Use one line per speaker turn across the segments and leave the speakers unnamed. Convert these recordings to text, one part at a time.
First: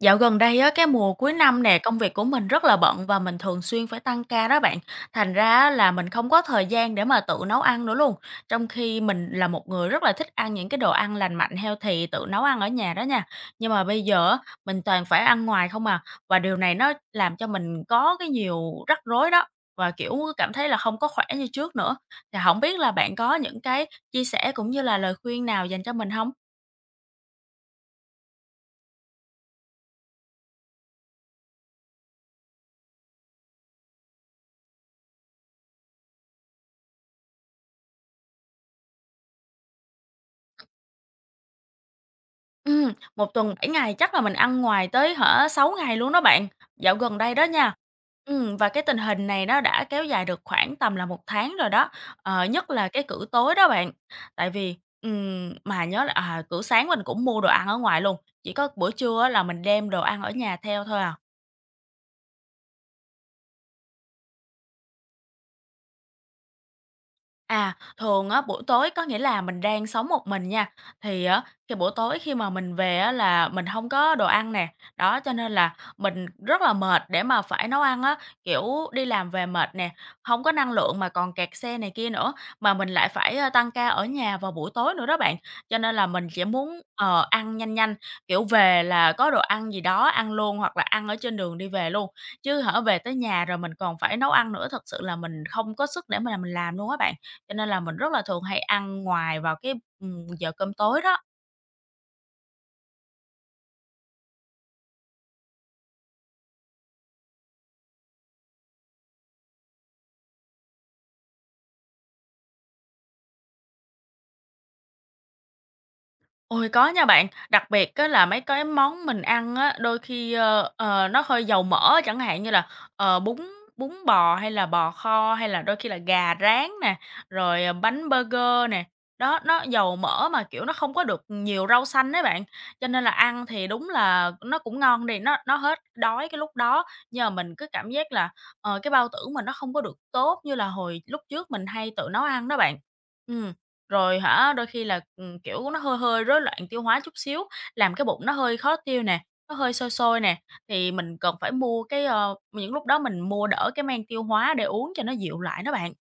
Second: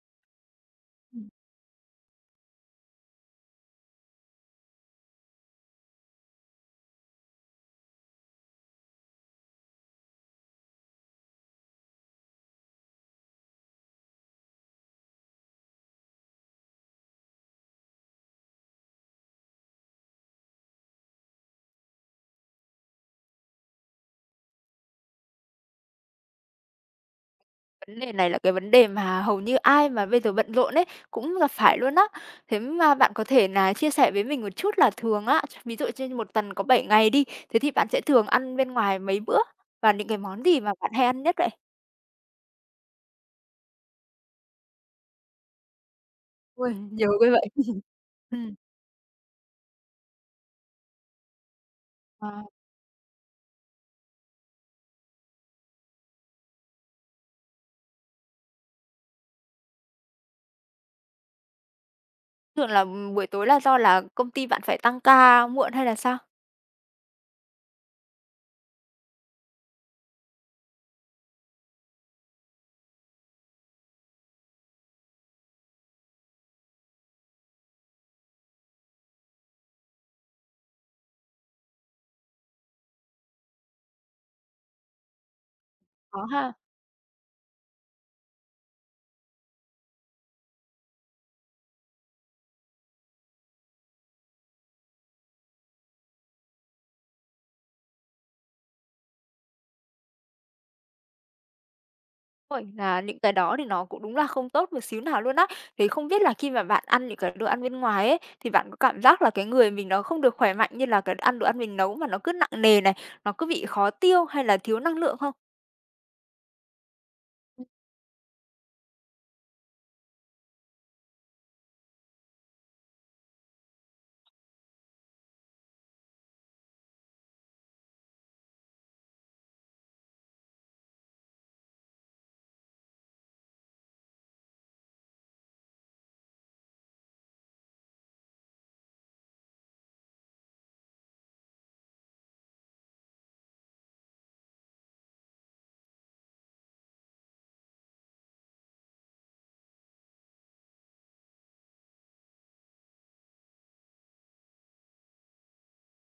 Dạo gần đây á, cái mùa cuối năm nè, công việc của mình rất là bận và mình thường xuyên phải tăng ca đó bạn. Thành ra á là mình không có thời gian để mà tự nấu ăn nữa luôn. Trong khi mình là một người rất là thích ăn những cái đồ ăn lành mạnh, healthy, tự nấu ăn ở nhà đó nha. Nhưng mà bây giờ á, mình toàn phải ăn ngoài không à. Và điều này nó làm cho mình có cái nhiều rắc rối đó. Và kiểu cảm thấy là không có khỏe như trước nữa. Thì không biết là bạn có những cái chia sẻ cũng như là lời khuyên nào dành cho mình không?
Vấn đề này là cái vấn đề mà hầu như ai mà bây giờ bận rộn ấy, cũng gặp phải luôn á. Thế mà bạn có thể là chia sẻ với mình một chút là thường á, ví dụ trên một tuần có 7 ngày đi, thế thì bạn sẽ thường ăn bên ngoài mấy bữa? Và những cái món gì mà bạn hay ăn nhất vậy?
Một tuần 7 ngày chắc là mình ăn ngoài tới hả 6 ngày luôn đó bạn,
Ôi,
dạo
nhiều
gần
như
đây đó
vậy!
nha.
Ừm,
Và cái tình hình này nó đã kéo dài được khoảng tầm là một tháng rồi đó,
ờ,
nhất là cái cữ tối đó bạn. Tại vì, mà nhớ là, à, cữ sáng mình cũng mua đồ ăn ở ngoài luôn, chỉ có bữa trưa á là mình đem đồ ăn ở nhà theo thôi à.
thường là, buổi tối là do là công ty bạn phải tăng ca muộn hay là sao?
À, thường á, buổi tối có nghĩa là mình đang sống một mình nha, thì á, khi buổi tối khi mà mình về á, là mình hông có đồ ăn nè, đó, cho nên là mình rất là mệt để mà phải nấu ăn á. Kiểu, đi làm về mệt nè, hông có năng lượng mà còn kẹt xe này kia nữa, mà mình lại phải, tăng ca ở nhà vào buổi tối nữa đó bạn. Cho nên là
Có
mình chỉ
ha.
muốn, ăn nhanh nhanh, kiểu, về là có đồ ăn gì đó ăn luôn hoặc là ăn ở trên đường đi về luôn, chứ hả về tới nhà rồi mình còn phải nấu ăn nữa, thật sự là mình không có sức để mà mình làm luôn á bạn. Cho nên là mình rất là thường hay ăn ngoài vào cái, giờ cơm tối đó.
Rồi, là những cái đó thì nó cũng đúng là không tốt một xíu nào luôn á. Thì không biết là khi mà bạn ăn những cái đồ ăn bên ngoài ấy, thì bạn có cảm giác là cái người mình nó không được khỏe mạnh như là cái ăn đồ ăn mình nấu mà nó cứ nặng nề này, nó cứ bị khó tiêu hay là thiếu năng lượng không?
Ôi, có nha bạn,
Ừ.
đặc biệt á là mấy cái món mình ăn á, đôi khi, nó hơi dầu mỡ, chẳng hạn như là, bún bún bò hay là bò kho, hay là đôi khi là gà rán nè, rồi, bánh burger nè. Đó, nó dầu mỡ mà, kiểu, nó không có được nhiều rau xanh đấy bạn, cho nên là ăn thì đúng là nó cũng ngon đi, nó hết đói cái lúc đó, nhưng mà mình cứ cảm giác là, cái bao tử mình nó không có được tốt như là hồi lúc trước mình hay tự nấu ăn đó bạn. Ừ. Rồi hả, đôi khi là, kiểu, nó hơi hơi rối loạn tiêu hóa chút xíu, làm cái bụng nó hơi khó tiêu nè, nó hơi sôi sôi nè, thì mình cần phải mua cái, những lúc đó mình mua đỡ cái men tiêu hóa để uống cho nó dịu lại đó bạn.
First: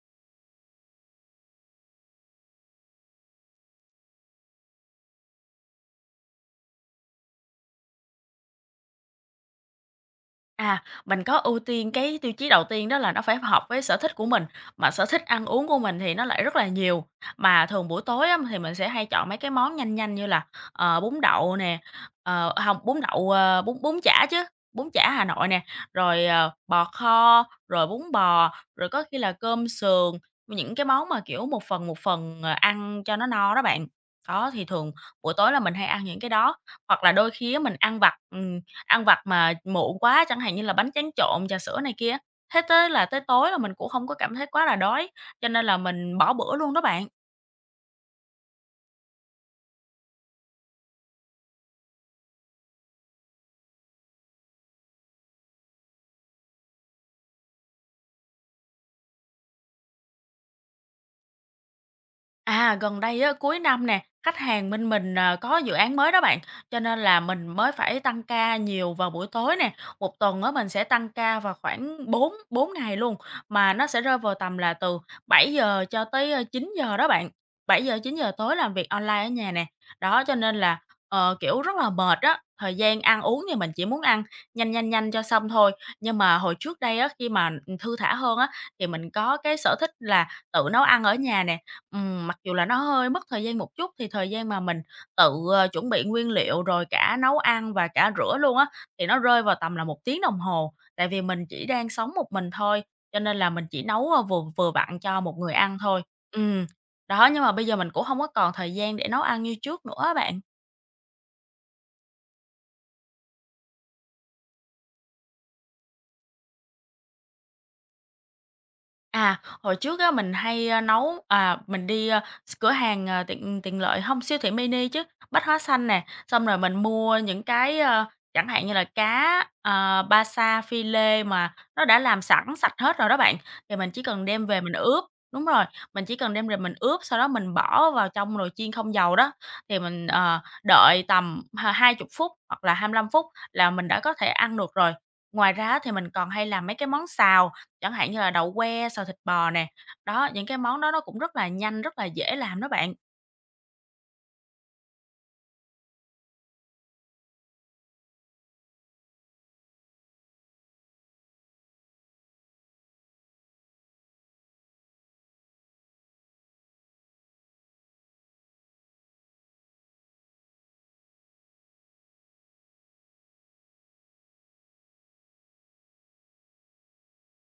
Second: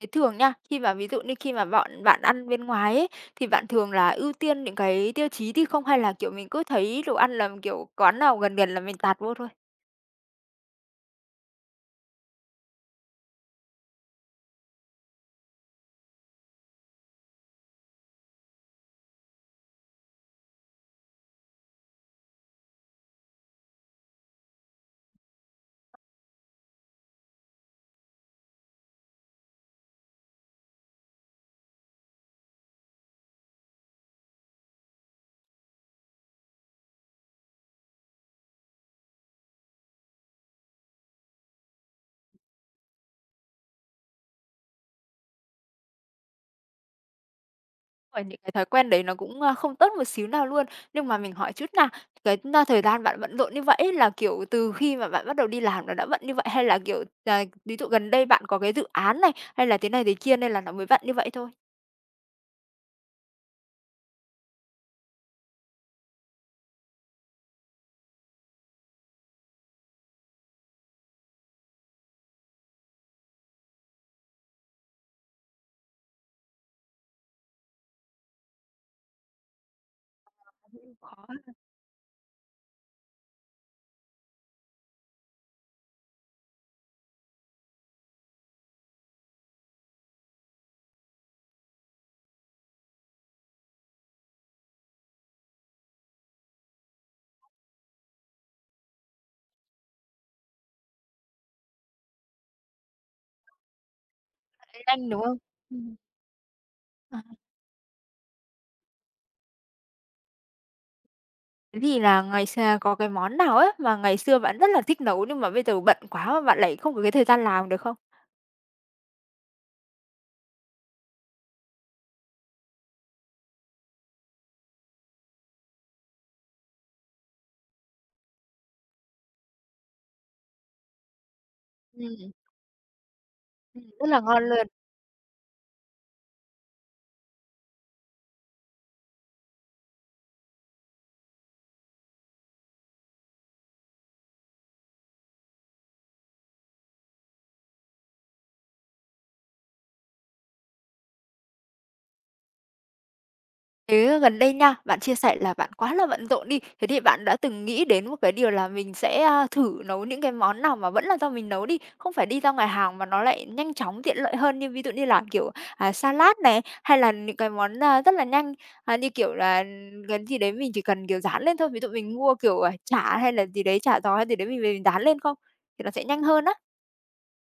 Thế thường nha, khi mà ví dụ như khi mà bọn bạn ăn bên ngoài ấy, thì bạn thường là ưu tiên những cái tiêu chí thì không? Hay là, kiểu, mình cứ thấy đồ ăn là, kiểu, quán nào gần gần là mình tạt vô thôi?
À, mình có ưu tiên cái tiêu chí đầu tiên đó là nó phải hợp với sở thích của mình, mà sở thích ăn uống của mình thì nó lại rất là nhiều. Mà thường buổi tối á, thì mình sẽ hay chọn mấy cái món nhanh nhanh như là, bún đậu nè, hông, bún đậu, bún bún chả chứ, bún chả Hà Nội nè, rồi, bò kho, rồi bún bò, rồi có khi là cơm sườn, những cái món mà, kiểu, một phần, ăn cho nó no đó bạn. Đó, thì thường buổi tối là mình hay ăn những cái đó, hoặc là đôi khi á mình ăn vặt mà muộn quá, chẳng hạn như là bánh tráng trộn, trà sữa này kia. Thế tới tối là mình cũng không có cảm thấy quá là đói, cho nên là mình bỏ bữa luôn đó bạn.
Rồi, những cái thói quen đấy nó cũng, không tốt một xíu nào luôn. Nhưng mà mình hỏi chút nào cái, thời gian bạn bận rộn như vậy là, kiểu, từ khi mà bạn bắt đầu đi làm nó đã bận như vậy hay là, kiểu, ví dụ gần đây bạn có cái dự án này, hay là thế này thế kia nên là nó mới bận như vậy thôi?
À, gần đây á, cuối năm nè, khách hàng bên mình à, có dự án mới đó bạn, cho nên là mình mới phải tăng ca nhiều vào buổi tối nè. Một tuần á mình sẽ tăng ca vào khoảng 4 4 ngày luôn, mà nó sẽ rơi vào tầm là từ 7 giờ cho tới 9 giờ đó bạn. Bảy giờ 9 giờ tối làm việc online ở nhà nè. Đó cho nên là
Khó.
kiểu rất là mệt á. Thời gian ăn uống thì mình chỉ muốn ăn nhanh nhanh nhanh cho xong thôi. Nhưng mà hồi trước đây á khi mà thư thả hơn á thì mình có cái sở thích là tự nấu ăn ở nhà nè. Mặc dù là nó hơi mất thời gian một chút thì thời gian mà mình tự, chuẩn bị nguyên liệu rồi cả nấu ăn và cả rửa luôn á, thì nó rơi vào tầm là một tiếng đồng hồ. Tại vì mình chỉ đang sống một mình thôi, cho nên là mình chỉ nấu, vừa vừa
Thấy
vặn
nhanh,
cho
đúng
một
không?
người ăn
Ừm.
thôi. Ừm,
À,
đó, nhưng mà bây giờ mình cũng không có còn thời gian để nấu ăn như trước nữa á bạn.
thế thì là ngày xưa có cái món nào ấy mà ngày xưa bạn rất là thích nấu nhưng mà bây giờ bận quá mà bạn lại không có cái thời gian làm được không?
À, hồi trước á mình hay, nấu à, mình đi, a, s cửa hàng, tiện tiện lợi không siêu thị mini chứ, Bách Hóa Xanh nè, xong rồi mình mua những cái, chẳng hạn như là cá, ba sa, phi lê mà nó đã làm
Ừm,
sẵn sạch hết rồi đó bạn, thì mình chỉ
rất là
cần
ngon
đem về
luôn.
mình ướp đúng rồi, mình chỉ cần đem về mình ướp, sau đó mình bỏ vào trong nồi chiên không dầu đó, thì mình, đợi tầm 20 phút hoặc là 25 phút là mình đã có thể ăn được rồi. Ngoài ra thì mình còn hay làm mấy cái món xào, chẳng hạn như là đậu que, xào thịt bò nè, đó, những cái món đó nó cũng rất là nhanh, rất là dễ làm đó bạn.
Thế gần đây nha, bạn chia sẻ là bạn quá là bận rộn đi, thế thì bạn đã từng nghĩ đến một cái điều là mình sẽ, thử nấu những cái món nào mà vẫn là do mình nấu đi, không phải đi ra ngoài hàng mà nó lại nhanh chóng, tiện lợi hơn như ví dụ như là, kiểu, salad này, hay là những cái món, rất là nhanh, như kiểu là cái gì đấy mình chỉ cần, kiểu, rán lên thôi, ví dụ mình mua, kiểu, chả hay là gì đấy, chả giò hay gì đấy mình về mình rán lên không? Thì nó sẽ nhanh hơn á.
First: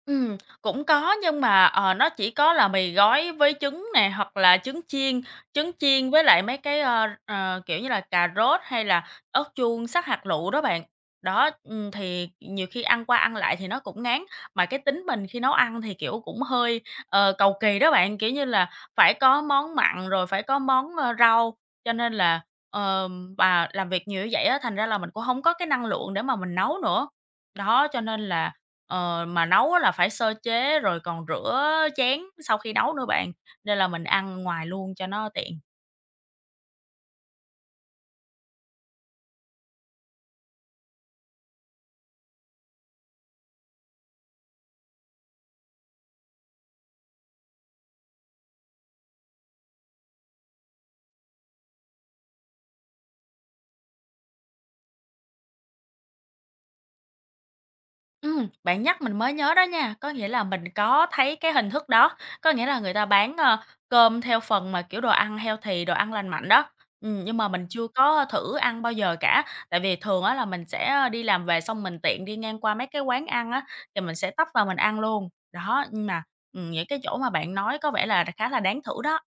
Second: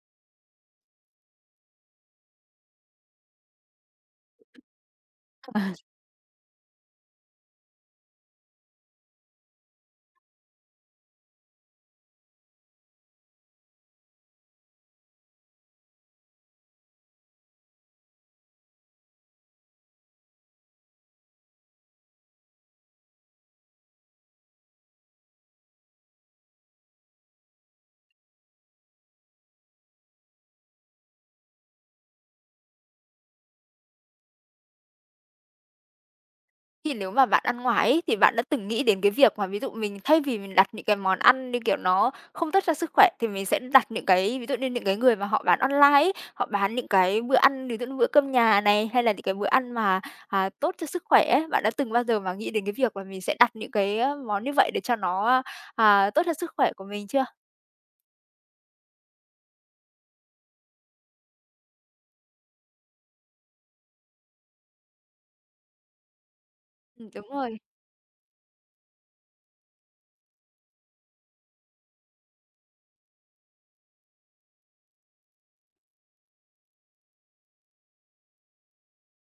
Cũng có nhưng mà, nó chỉ có là mì gói với trứng nè, hoặc là trứng chiên, với lại mấy cái, kiểu như là, cà rốt hay là ớt chuông sắc hạt lựu đó bạn. Đó, thì nhiều khi ăn qua ăn lại thì nó cũng ngán, mà cái tính mình khi nấu ăn thì, kiểu, cũng hơi, cầu kỳ đó bạn, kiểu như là, phải có món mặn rồi phải có món, rau, cho nên là, và làm việc nhiều như vậy á, thành ra là mình cũng không có cái năng lượng để mà mình nấu nữa. Đó, cho nên là mà nấu á là phải sơ chế rồi còn rửa chén sau khi nấu nữa bạn, nên là mình ăn ngoài luôn cho nó tiện.
Thì nếu mà bạn ăn ngoài ấy, thì bạn đã từng nghĩ đến cái việc mà ví dụ mình thay vì mình đặt những cái món ăn như kiểu nó không tốt cho sức khỏe thì mình sẽ đặt những cái ví dụ như những cái người mà họ bán online ấy, họ bán những cái bữa ăn ví dụ như bữa cơm nhà này, hay là những cái bữa ăn mà, tốt cho sức khỏe ấy. Bạn đã từng bao giờ mà nghĩ đến cái việc là mình sẽ đặt những cái, món như vậy để cho nó, tốt cho sức khỏe của mình chưa?
Bạn nhắc mình mới nhớ đó nha, có nghĩa là mình có thấy cái hình thức đó, có nghĩa là người ta bán, cơm theo phần mà, kiểu, đồ ăn healthy, đồ ăn lành mạnh đó. Ừm,
Đúng
nhưng mà
rồi.
mình chưa có thử ăn bao giờ cả, tại vì thường á là mình sẽ đi làm về xong mình tiện đi ngang qua mấy cái quán ăn á, thì mình sẽ tấp vào mình ăn luôn. Đó, nhưng mà, những cái chỗ mà bạn nói có vẻ là khá là đáng thử đó.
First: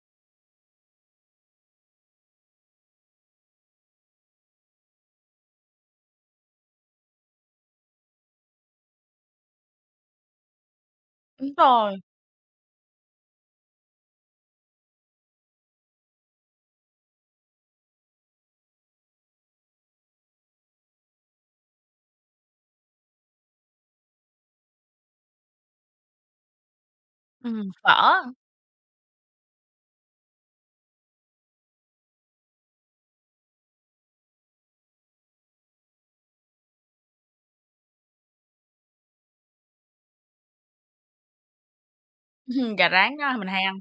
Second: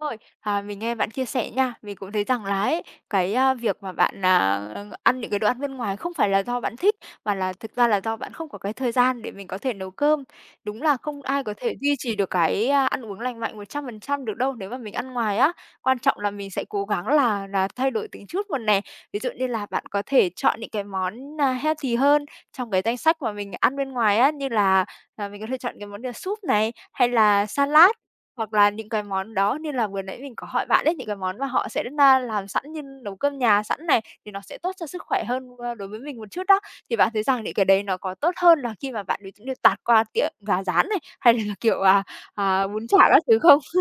Đúng rồi, mình nghe bạn chia sẻ nha, mình cũng thấy rằng là ấy, cái, việc mà bạn, ăn những cái đồ ăn bên ngoài không phải là do bạn thích, mà là thực ra là do bạn không có cái thời gian để mình có thể nấu cơm. Đúng là không ai
Đúng
có thể duy
rồi.
trì được cái, ăn uống lành mạnh 100% được đâu nếu mà mình ăn ngoài á. Quan trọng là mình sẽ cố gắng là thay đổi từng chút một nè. Ví dụ như là bạn có thể chọn những cái món, healthy hơn trong cái danh sách mà mình ăn bên ngoài á, như là, mình có thể chọn cái món như là súp này, hay là
Ừm,
salad.
phở,
Hoặc là những cái món đó như là vừa nãy mình có hỏi bạn ấy, những cái món mà họ sẽ làm sẵn như nấu cơm nhà sẵn này, thì nó sẽ tốt cho sức khỏe hơn, đối với mình một chút đó. Thì bạn thấy rằng những cái đấy nó có tốt hơn là khi mà bạn ví dụ như tạt qua tiệm gà rán này, hay là, kiểu,
ừm,
bún
gà
chả
rán
các
đó
thứ
mình
không?
hay ăn.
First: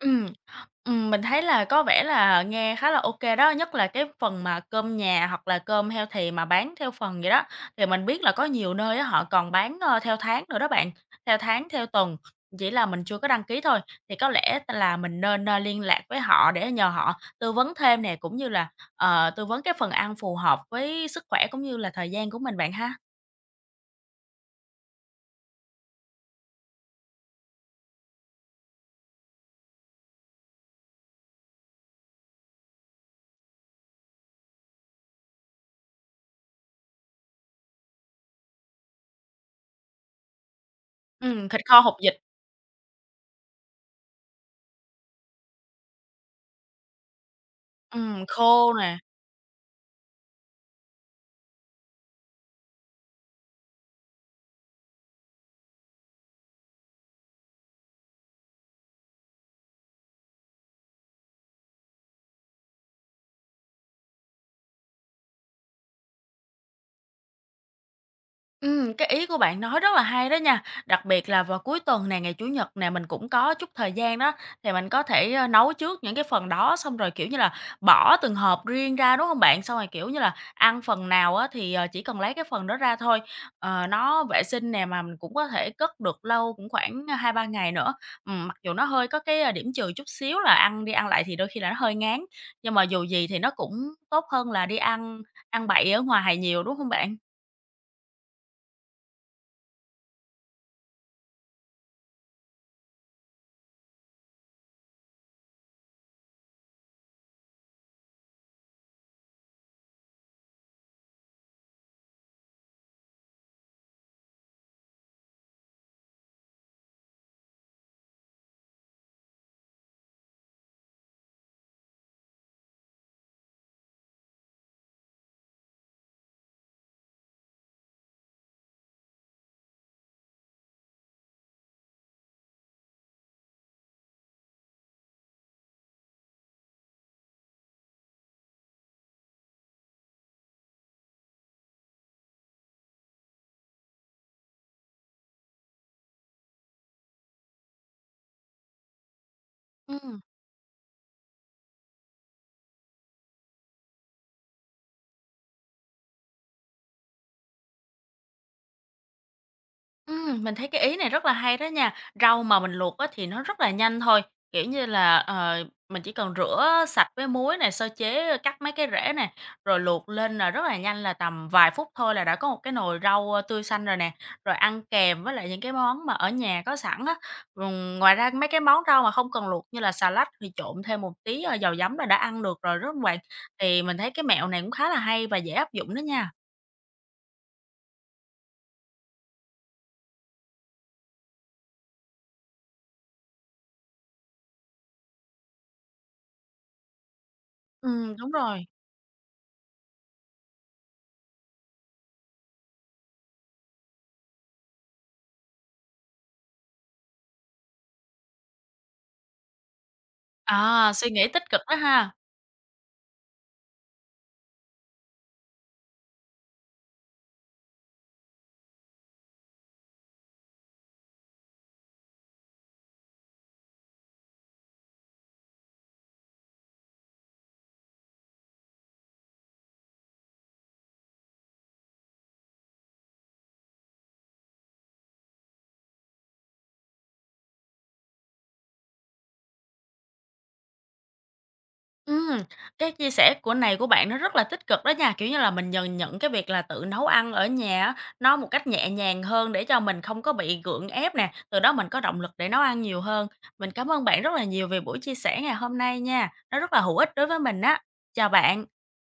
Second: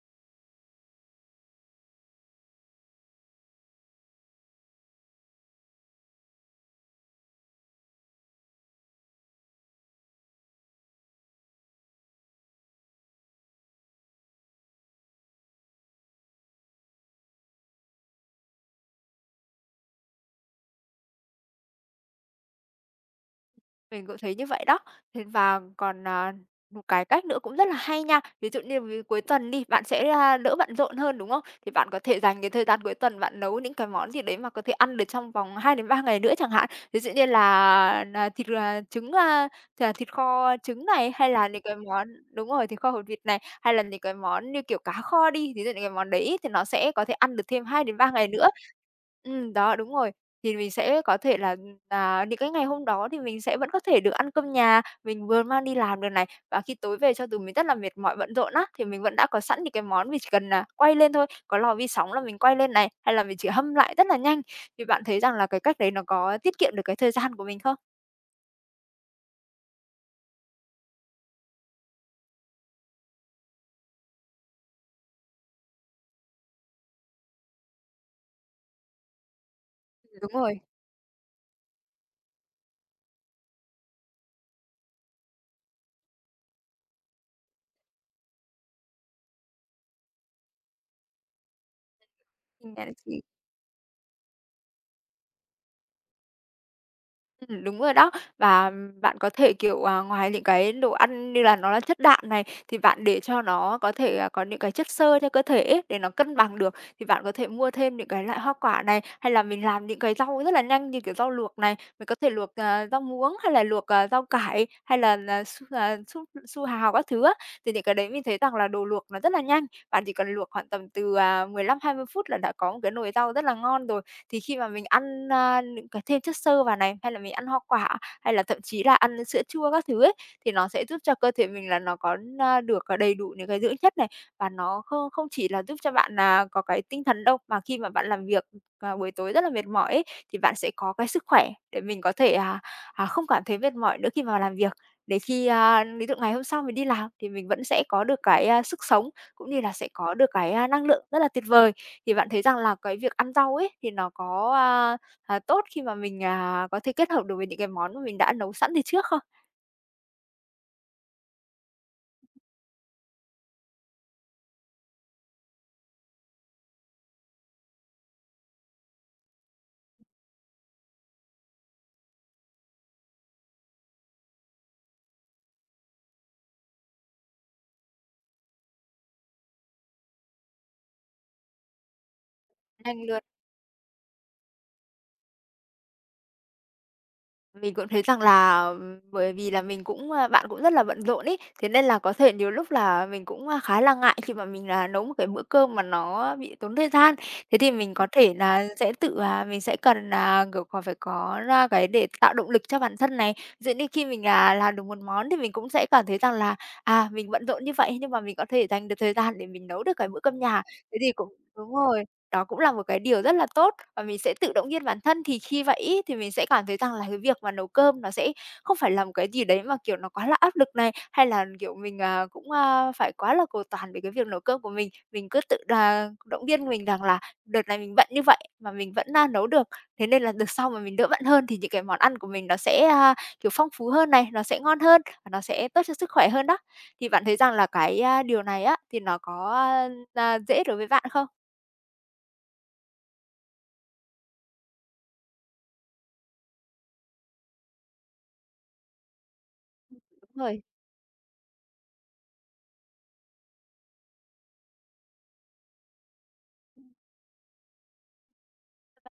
Ừm, mình thấy là có vẻ là nghe khá là ô kê đó, nhất là cái phần mà cơm nhà hoặc là cơm healthy mà bán theo phần vậy đó. Thì mình biết là có nhiều nơi á họ còn bán, theo tháng nữa đó bạn, theo tháng, theo tuần, chỉ là mình chưa có đăng ký thôi. Thì có lẽ là mình nên, liên lạc với họ để nhờ họ tư vấn thêm nè, cũng như là, tư vấn cái phần ăn phù hợp với sức khỏe cũng như là thời gian của mình bạn ha.
Mình cũng thấy như vậy đó. Thế và còn, một cái cách nữa cũng rất là hay nha. Ví dụ như với cuối tuần đi, bạn sẽ, đỡ bận rộn hơn, đúng không? Thì bạn có thể dành cái thời gian cuối tuần bạn nấu những cái món gì đấy mà có thể ăn được trong vòng 2 đến 3 ngày nữa chẳng hạn. Ví dụ như là thịt, trứng, thịt kho trứng này, hay là
Ừm,
những
thịt
cái
kho hột
món
vịt,
đúng rồi, thịt kho hột vịt này, hay là những cái món như kiểu cá kho đi, ví dụ những cái món đấy thì nó sẽ có thể ăn được thêm hai đến ba ngày nữa.
khô nè.
Đó, đúng rồi. Thì mình sẽ có thể là những cái ngày hôm đó thì mình sẽ vẫn có thể được ăn cơm nhà, mình vừa mang đi làm được này, và khi tối về cho dù mình rất là mệt mỏi, bận rộn á, thì mình vẫn đã có sẵn những cái món mình chỉ cần là quay lên thôi, có lò vi sóng là mình quay lên này, hay là mình chỉ hâm lại rất là nhanh. Thì bạn thấy rằng là cái cách đấy nó có tiết kiệm được cái thời gian của mình không?
Cái ý của bạn nói rất là hay đó nha, đặc biệt là vào cuối tuần này ngày Chủ nhật này mình cũng có chút thời gian đó, thì mình có thể, nấu trước những cái phần đó, xong rồi, kiểu như là, bỏ từng hộp riêng ra, đúng không bạn? Xong rồi, kiểu như
Đúng
là,
rồi,
ăn phần nào á thì, chỉ cần lấy cái phần đó ra thôi. Nó vệ sinh nè, mà mình cũng có thể cất được lâu, cũng khoảng hai ba ngày nữa. Mặc dù nó hơi có cái, điểm trừ chút xíu là ăn đi ăn lại thì đôi khi là nó hơi ngán, nhưng
mình
mà
đã-
dù gì thì nó cũng tốt hơn là đi ăn ăn bậy ở ngoài nhiều, đúng không bạn?
Đúng rồi đó. Và bạn có thể, kiểu, ngoài những cái đồ ăn như là nó là chất đạm này, thì bạn để cho nó có thể, có những cái chất xơ cho cơ thể ấy, để nó cân bằng được, thì bạn có thể mua thêm những cái loại hoa quả này, hay là mình làm những cái rau rất là nhanh như kiểu rau luộc này, mình có thể luộc, rau muống hay là luộc, rau cải, hay là su su hào các thứ á. Thì những cái đấy mình thấy rằng là đồ luộc nó rất là nhanh, bạn chỉ cần luộc khoảng tầm từ, 15-20 phút là đã có một cái nồi rau rất là ngon rồi. Thì khi mà mình ăn, những cái thêm chất xơ vào này, hay là mình ăn hoa quả, hay là thậm chí là ăn sữa chua các thứ ấy, thì nó sẽ giúp cho cơ thể mình là nó có, được, đầy đủ những cái dưỡng chất này, và nó không không chỉ là giúp cho bạn là có cái tinh thần đâu, mà khi mà bạn làm việc, buổi tối rất là mệt mỏi ấy, thì bạn sẽ có cái sức khỏe để mình có thể, không cảm thấy mệt mỏi nữa khi mà làm việc. Để khi, ví dụ ngày hôm sau mình đi làm thì mình vẫn sẽ có được cái, sức sống, cũng như là sẽ có
Ừm.
được cái, năng lượng rất là tuyệt vời. Thì bạn thấy rằng là cái việc ăn rau ấy, thì nó có, tốt khi mà mình, có thể kết hợp được với những cái món mà mình đã nấu sẵn từ trước không?
Mình thấy cái ý này rất là hay đó nha. Rau mà mình luộc á thì nó rất là nhanh thôi, kiểu như là, mình chỉ cần rửa sạch với muối này sơ chế, cắt mấy cái rễ này rồi luộc lên là rất là nhanh, là tầm vài phút thôi là đã có một cái nồi rau, tươi xanh rồi nè, rồi ăn kèm với lại những cái món mà ở nhà có sẵn á. Ngoài ra mấy cái món rau mà không cần luộc như là xà lách thì trộn thêm một tí, dầu giấm là đã ăn được rồi, rất hông
Nhanh
bạn?
luôn.
Thì mình thấy cái mẹo này cũng khá là hay và dễ áp dụng đó nha.
Mình cũng thấy rằng là, bởi vì là mình cũng, bạn cũng rất là bận rộn ý thế nên là có thể nhiều lúc là mình cũng, khá là ngại khi mà mình, là nấu một cái bữa cơm mà nó bị tốn thời gian. Thế thì mình có
Đúng
thể
rồi.
là sẽ tự, mình sẽ cần, là kiểu, còn phải có ra cái để tạo động lực cho bản thân này. Ví dụ như khi mình, làm được một món thì mình cũng sẽ cảm thấy rằng là, mình bận rộn như vậy nhưng mà mình có thể dành được thời gian để mình nấu được cái bữa cơm nhà.
À,
Thế
suy
thì
nghĩ
cũng
tích cực
đúng
đó
rồi.
ha.
Đó cũng là một cái điều rất là tốt và mình sẽ tự động viên bản thân, thì khi vậy ấy, thì mình sẽ cảm thấy rằng là cái việc mà nấu cơm nó sẽ không phải là một cái gì đấy mà, kiểu, nó quá là áp lực này, hay là, kiểu, mình, cũng, phải quá là cầu toàn về cái việc nấu cơm của mình. Mình cứ tự động viên mình rằng là đợt này mình bận như vậy mà mình vẫn, nấu được, thế nên là đợt sau mà mình đỡ bận hơn thì những cái món ăn của mình nó sẽ, kiểu, phong phú hơn này, nó sẽ ngon hơn và nó sẽ tốt cho sức khỏe hơn đó. Thì bạn thấy rằng là cái, điều này á, thì nó có, dễ đối với bạn không?
Ừm, cái chia sẻ của bạn nó rất là tích cực đó nha, kiểu như là, mình nhìn nhận cái việc là tự nấu ăn ở nhà á, nó một cách nhẹ nhàng hơn để cho mình không
Đúng
có
rồi.
bị gượng ép nè, từ đó mình có động lực để nấu ăn nhiều hơn. Mình cảm ơn bạn rất là nhiều về buổi chia sẻ ngày hôm nay nha, nó rất là hữu ích đối với mình á. Chào bạn.